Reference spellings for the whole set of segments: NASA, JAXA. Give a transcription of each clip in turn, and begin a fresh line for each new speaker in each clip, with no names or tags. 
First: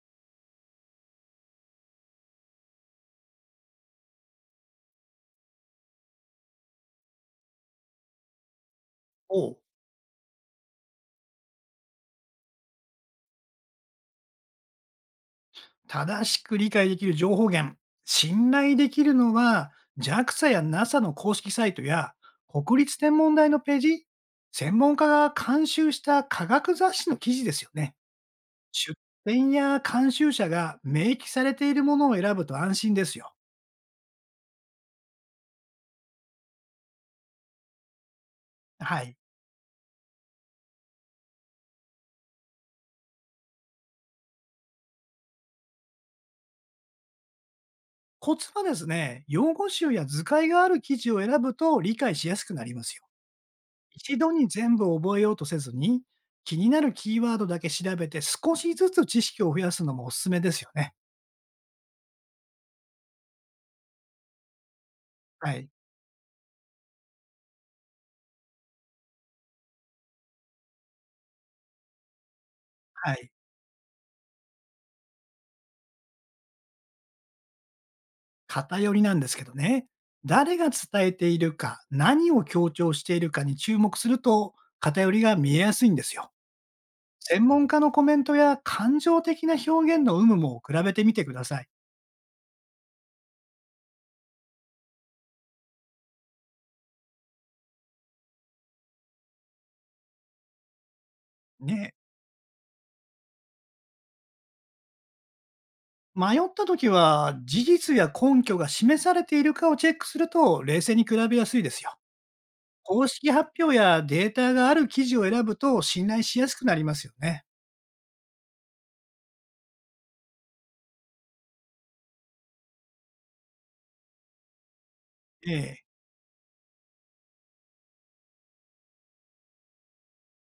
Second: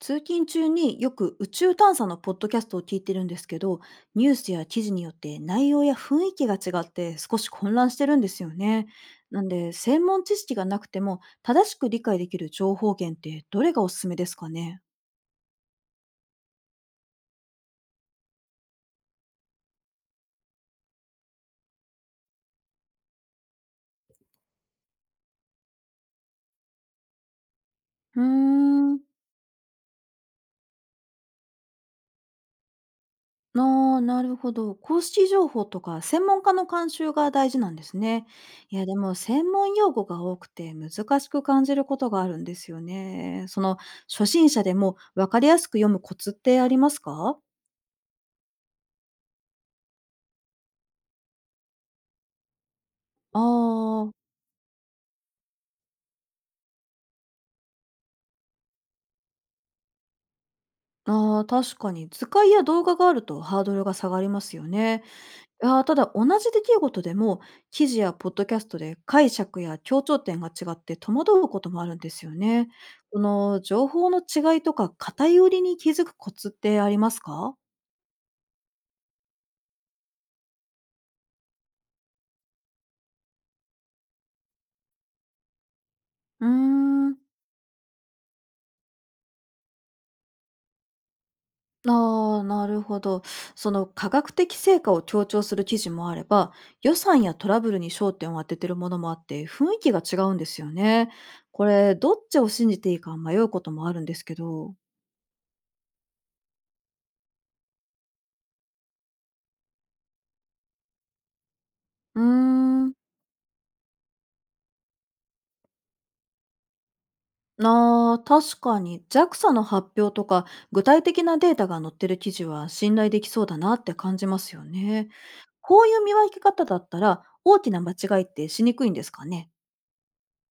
通勤中によく宇宙探査のポッドキャストを聞いてるんですけど、ニュースや記事によって内容や雰囲気が違って少し混乱してるんですよね。なん
を
で専門知識がなくても正しく理解できる情報源ってどれがおすすめですかね？
正しく理解できる情報源、信頼できるのは JAXA や NASA の公式サイトや国立天文台のページ、専門家が監修した科学雑誌の記事ですよね。
うー
出
ん。
典や監修者が明記されているものを選ぶと安心ですよ。
ああ、なるほど。公式情報とか専門家の監修が大事なんですね。いや、で
は
も
い。
専門用語が多くて難しく感じることがあるんですよね。初心者でも分かりやすく読むコツってありますか？
コツはですね、用語集や図解がある記事を選ぶと理解しやすくなりますよ。
あー。
一度に全部覚えようとせずに、気になるキーワードだけ調べて、少しずつ知識を増やすのもおすすめですよね。
あー、確かに図解や動画があるとハードルが下がりますよね。
はい。
ああ、ただ同じ出来事でも、記事やポッドキャストで解釈や強調点が違って戸惑うこともあるんですよね。
は
こ
い。
の情報の違いとか偏りに気づくコツってありますか？
偏りなんですけどね。誰が伝えているか、何を強調しているかに注目すると、偏りが見えやすいんですよ。
うーん。
専門家のコメントや感情的な表現の有無も比べてみてください。
ああ、なるほど。その科学的成果を強調する記事もあれば、予算やトラブルに焦点を当ててるものもあって、雰囲気が違うんですよね。こ
ね。
れ、どっちを信じていいか迷うこともあるんですけど。
迷った時は、事実や根拠が示されているかをチェックすると、冷静に比べやすいですよ。
うーん。
公式発表やデータがある記事を選ぶと信頼しやすくなりますよね。
あー、確かに JAXA の発表とか具体的なデータが載ってる記事は信頼できそうだなって感じますよね。
え
こ
え。
ういう見分け方だったら大きな間違いってしにくいんですかね？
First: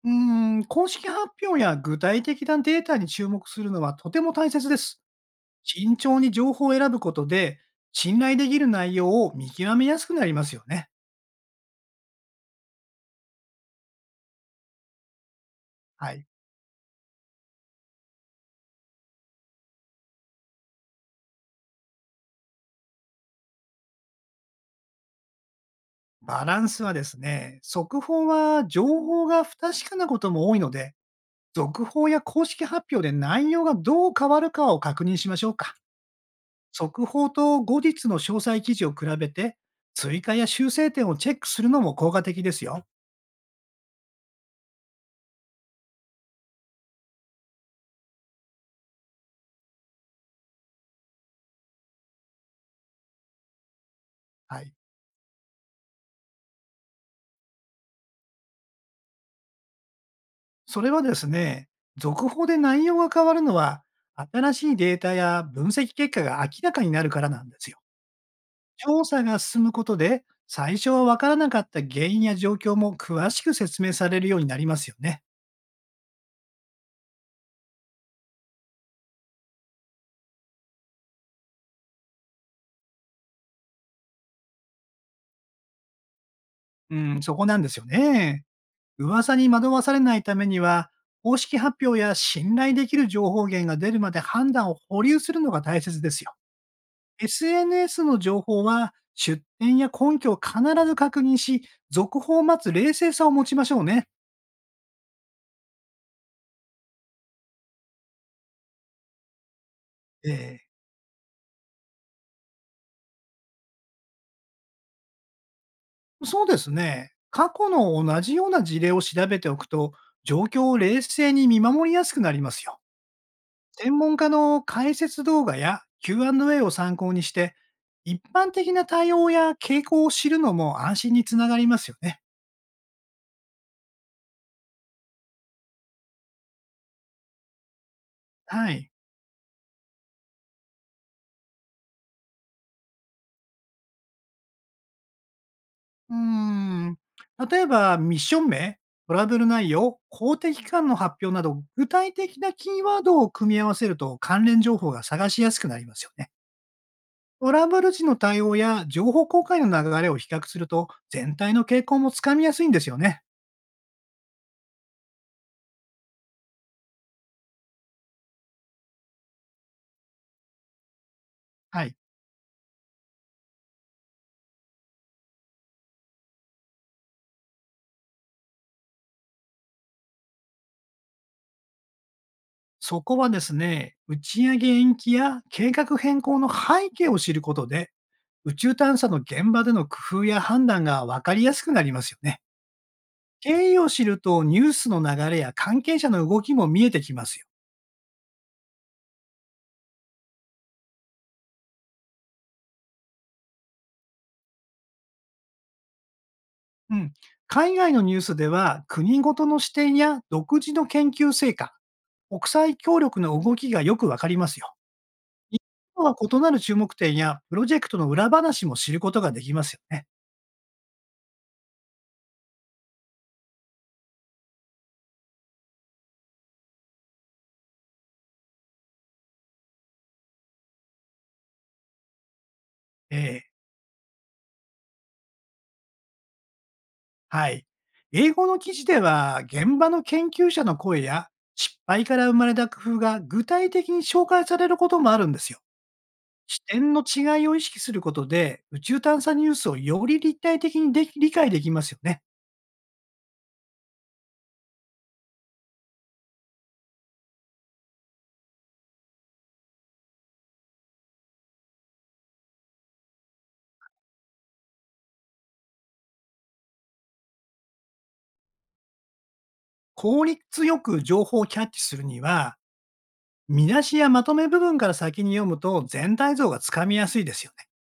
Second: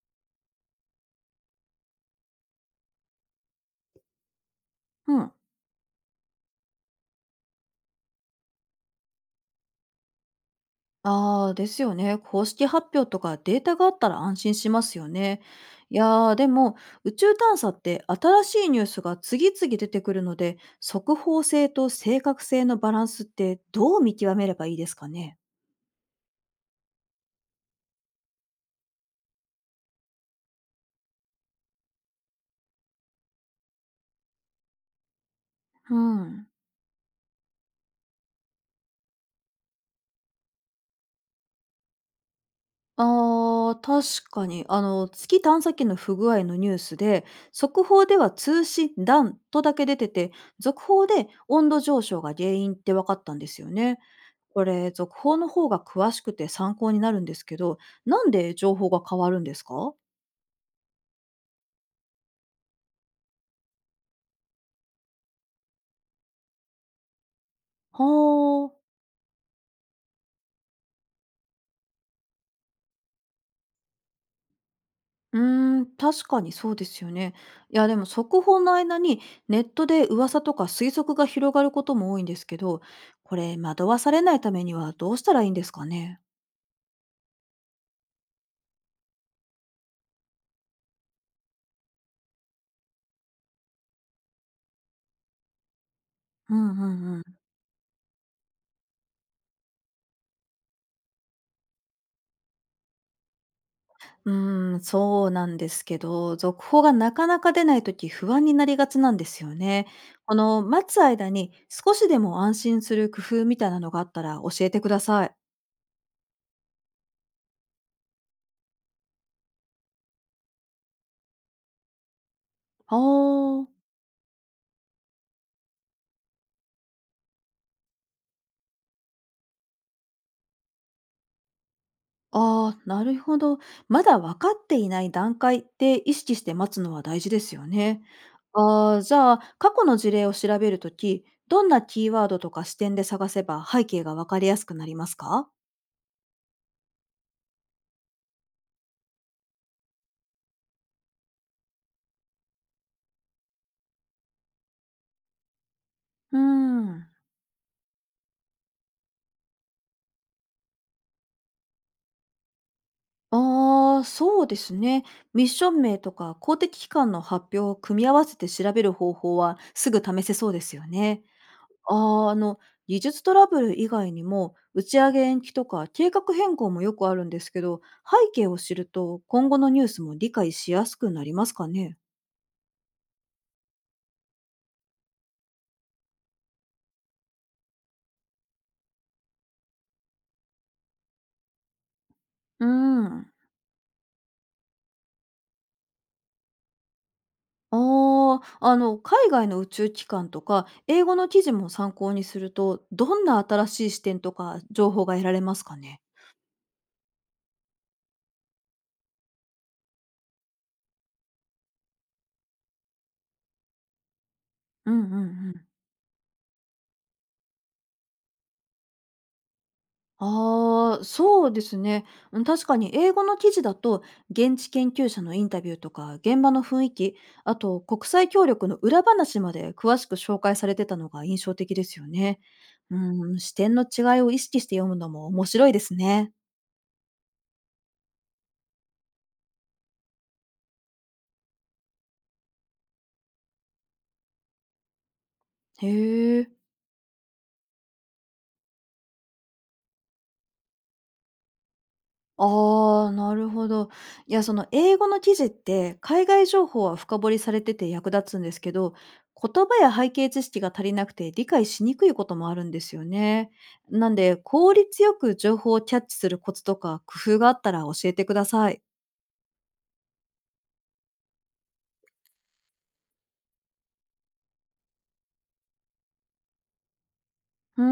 うーん、公式発表や具体的なデータに注目するのはとても大切です。
うん。
慎重に情報を選ぶことで、信頼できる内容を見極めやすくなりますよね。
ああ、ですよね。公式発表とかデータがあったら安心しますよね。い
はい。
やー、でも宇宙探査って新しいニュースが次々出てくるので、速報性と正確性のバランスってどう見極めればいいですかね？
バランスはですね、速報は情報が不確かなことも多いので、続報や公式発表で内容がどう変わるかを確認しましょうか。
うん。
速報と後日の詳細記事を比べて、追加や修正点をチェックするのも効果的ですよ。
ああ、確かに。あの、月探査機の不具合のニュースで、速報では通信断とだけ出てて、続報で温度上昇が原因って分かったんですよね。
は
こ
い。
れ、続報の方が詳しくて参考になるんですけど、なんで情報が変わるんですか？
それはですね、続報で内容が変わるのは、新しいデータや分析結果が明らかになるからなんですよ。
はあ。
調査が進むことで、最初は分からなかった原因や状況も詳しく説明されるようになりますよね。
うーん、確かにそうですよね。いや、でも速報の間にネットで噂とか推測が広がることも多いんですけど、これ、惑わされないためにはどうしたらいいんですかね？
うん、そこなんですよね。噂に惑わされないためには、公式発表や信頼できる情報源が出るまで判断を保留するのが大切ですよ。
うんうんうん。
SNS の情報は、出典や根拠を必ず確認し、続報を待つ冷静さを持ちましょうね。
うーん、そうなんですけど、続報がなかなか出ないとき不安になりがちなんですよね。この
ええ
待つ間に少しでも安心する工夫みたいなのがあったら教えてください。
そうですね。過去の同じような事例を調べておくと、状況を冷静に見守りやすくなりますよ。
あー。
専門家の解説動画や Q&A を参考にして、一般的な対応や傾向を知るのも安心につながりますよね。
あー、なるほど。まだ分かっていない段階って意識して待つのは大事ですよね。
はい。
ああ、じゃあ過去の事例を調べるとき、どんなキーワードとか視点で探せば背景が分かりやすくなりますか？
うーん。例えば、ミッション名、トラブル内容、公的機関の発表など、具体的なキーワードを組み合わせると関連情報が探しやすくなりますよね。
うーん。
トラブル時の対応や情報公開の流れを比較すると、全体の傾向もつかみやすいんですよね。
ああ、そうですね。ミッション名とか公的機関の発表を組み合わせて調べる方法はすぐ試せそうですよね。
はい。
ああ、あの、技術トラブル以外にも打ち上げ延期とか計画変更もよくあるんですけど、背景を知ると今後のニュースも理解しやすくなりますかね。
そこはですね、打ち上げ延期や計画変更の背景を知ることで、宇宙探査の現場での工夫や判断が分かりやすくなりますよね。
うん。
経緯を知るとニュースの流れや関係者の動きも見えてきますよ。
ああ、あの、海外の宇宙機関とか英語の記事も参考にすると、どんな新しい視点とか情報が得られますかね。
うん。海外のニュースでは国ごとの視点や独自の研究成果、国際協力の動きがよくわかりますよ。
うんうんうん。
今は異なる注目点やプロジェクトの裏話も知ることができますよね。
ああ、そうですね。うん、確かに英語の記事だと、現地研究者のインタビューとか、現場の雰囲気、あと国際協力の裏話まで詳しく紹介されてたのが印象的ですよね。うん、
ええ
視点の違いを意識して読むのも面白いですね。
はい。英語の記事では、現場の研究者の声や失敗から生まれた工夫が具体的に紹介されることもあるんですよ。
へえ。
視点の違いを意識することで、宇宙探査ニュースをより立体的にでき理解できますよね。
ああ、なるほど。いや、その英語の記事って、海外情報は深掘りされてて役立つんですけど、言葉や背景知識が足りなくて理解しにくいこともあるんですよね。なんで、効率よく情報をキャッチするコツとか工夫があったら教えてください。
効率よく情報をキャッチするには、見出しやまとめ部分から先に読むと全体像がつかみやすいですよ。
うー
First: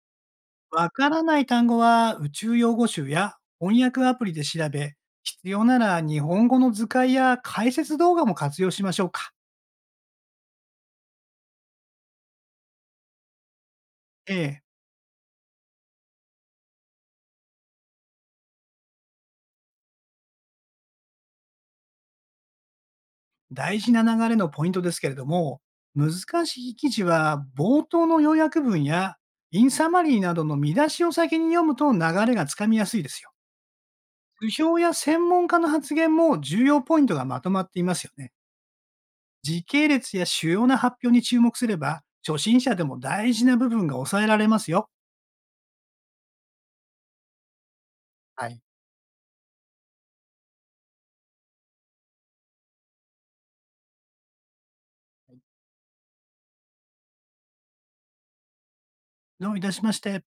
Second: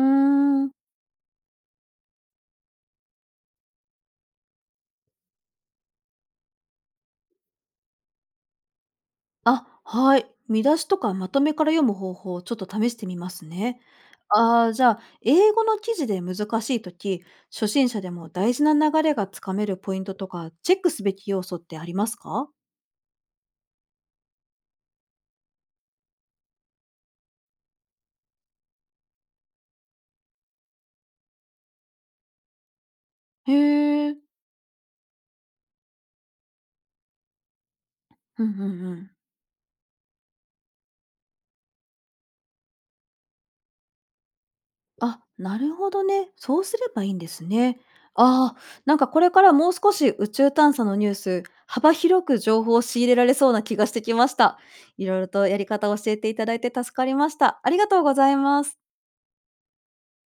ん。
わからない単語は宇宙用語集や翻訳アプリで調べ、必要なら日本語の図解や解説動画も活用しましょうか。
あ、はい。見出しとかまとめから読む方法をちょっと試してみますね。
ええ、
ああ、じゃあ、英語の記事で難しい時、初心者でも大事な流れがつかめるポイントとか、チェックすべき要素ってありますか？
大事な流れのポイントですけれども、難しい記事は冒頭の要約文やインサマリーなどの見出しを先に読むと流れがつかみやすいですよ。
へえ、
図表や専門家の発言も重要ポイントがまとまっていますよね。
うんうんうん。
時系列や主要な発表に注目すれば、初心者でも大事な部分が抑えられますよ。
あ、なるほどね。そうすればいいんですね。
は
ああ、
い。
なんかこれからもう少し宇宙探査のニュース、幅広く情報を仕入れられそうな気がしてきました。いろいろとやり方を教えていただいて助かりました。ありがとうございます。
どういたしまして。